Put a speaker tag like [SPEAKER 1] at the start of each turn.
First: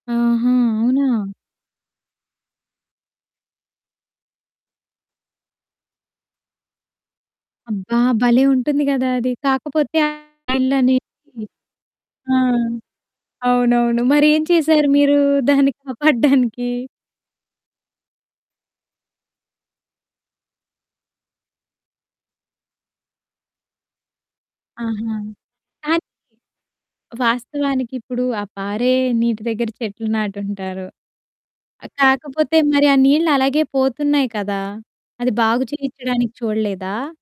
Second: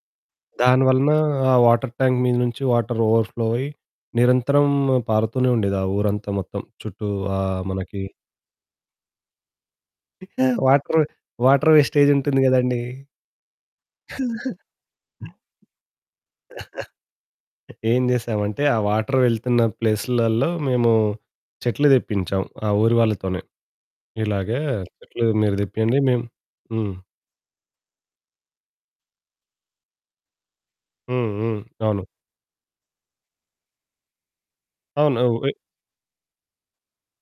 [SPEAKER 1] ఆహా!
[SPEAKER 2] దాని
[SPEAKER 1] అవునా!
[SPEAKER 2] వలన ఆ వాటర్ ట్యాంక్ మీద నుంచి వాటర్ ఓవర్ ఫ్లో అయ్యి నిరంతరం పారుతూనే ఉండేది. ఆ ఊరంతా మొత్తం చుట్టూ ఆహ్,
[SPEAKER 1] అబ్బా!
[SPEAKER 2] మనకి
[SPEAKER 1] భలే ఉంటుంది గదా అది. కాకపోతే
[SPEAKER 2] ఇవ్ వాటర్,
[SPEAKER 1] ఆళ్ళనేది
[SPEAKER 2] వాటర్ వేస్టేజ్
[SPEAKER 1] ఆ!
[SPEAKER 2] ఉంటుంది గదండీ!
[SPEAKER 1] అవునవును. మరి ఏం చేశారు మీరు దాన్ని కాపాడ్డానికి?
[SPEAKER 2] ఏం చేశామంటే, ఆ వాటర్ వెళ్తున్న ప్లేసులలో మేము చెట్లు దెప్పించాం, ఆ ఊరి వాళ్ళతోనే. ఇలాగే
[SPEAKER 1] ఆహా!
[SPEAKER 2] చెట్లు మీరు దెప్పియండి
[SPEAKER 1] కానీ
[SPEAKER 2] మేం హ్మ్.
[SPEAKER 1] వాస్తవానికిప్పుడు ఆ పారే నీటి దగ్గర చెట్లు నాటు ఉంటారు.
[SPEAKER 2] హ్మ్, హ్మ్.
[SPEAKER 1] ఆహ్,
[SPEAKER 2] అవును.
[SPEAKER 1] కాకపోతే మరి ఆ నీళ్ళు అలాగే పోతున్నాయి కదా!
[SPEAKER 2] అవును.
[SPEAKER 1] అది
[SPEAKER 2] వె
[SPEAKER 1] బాగు చేయిచ్చడానికి చూడలేదా?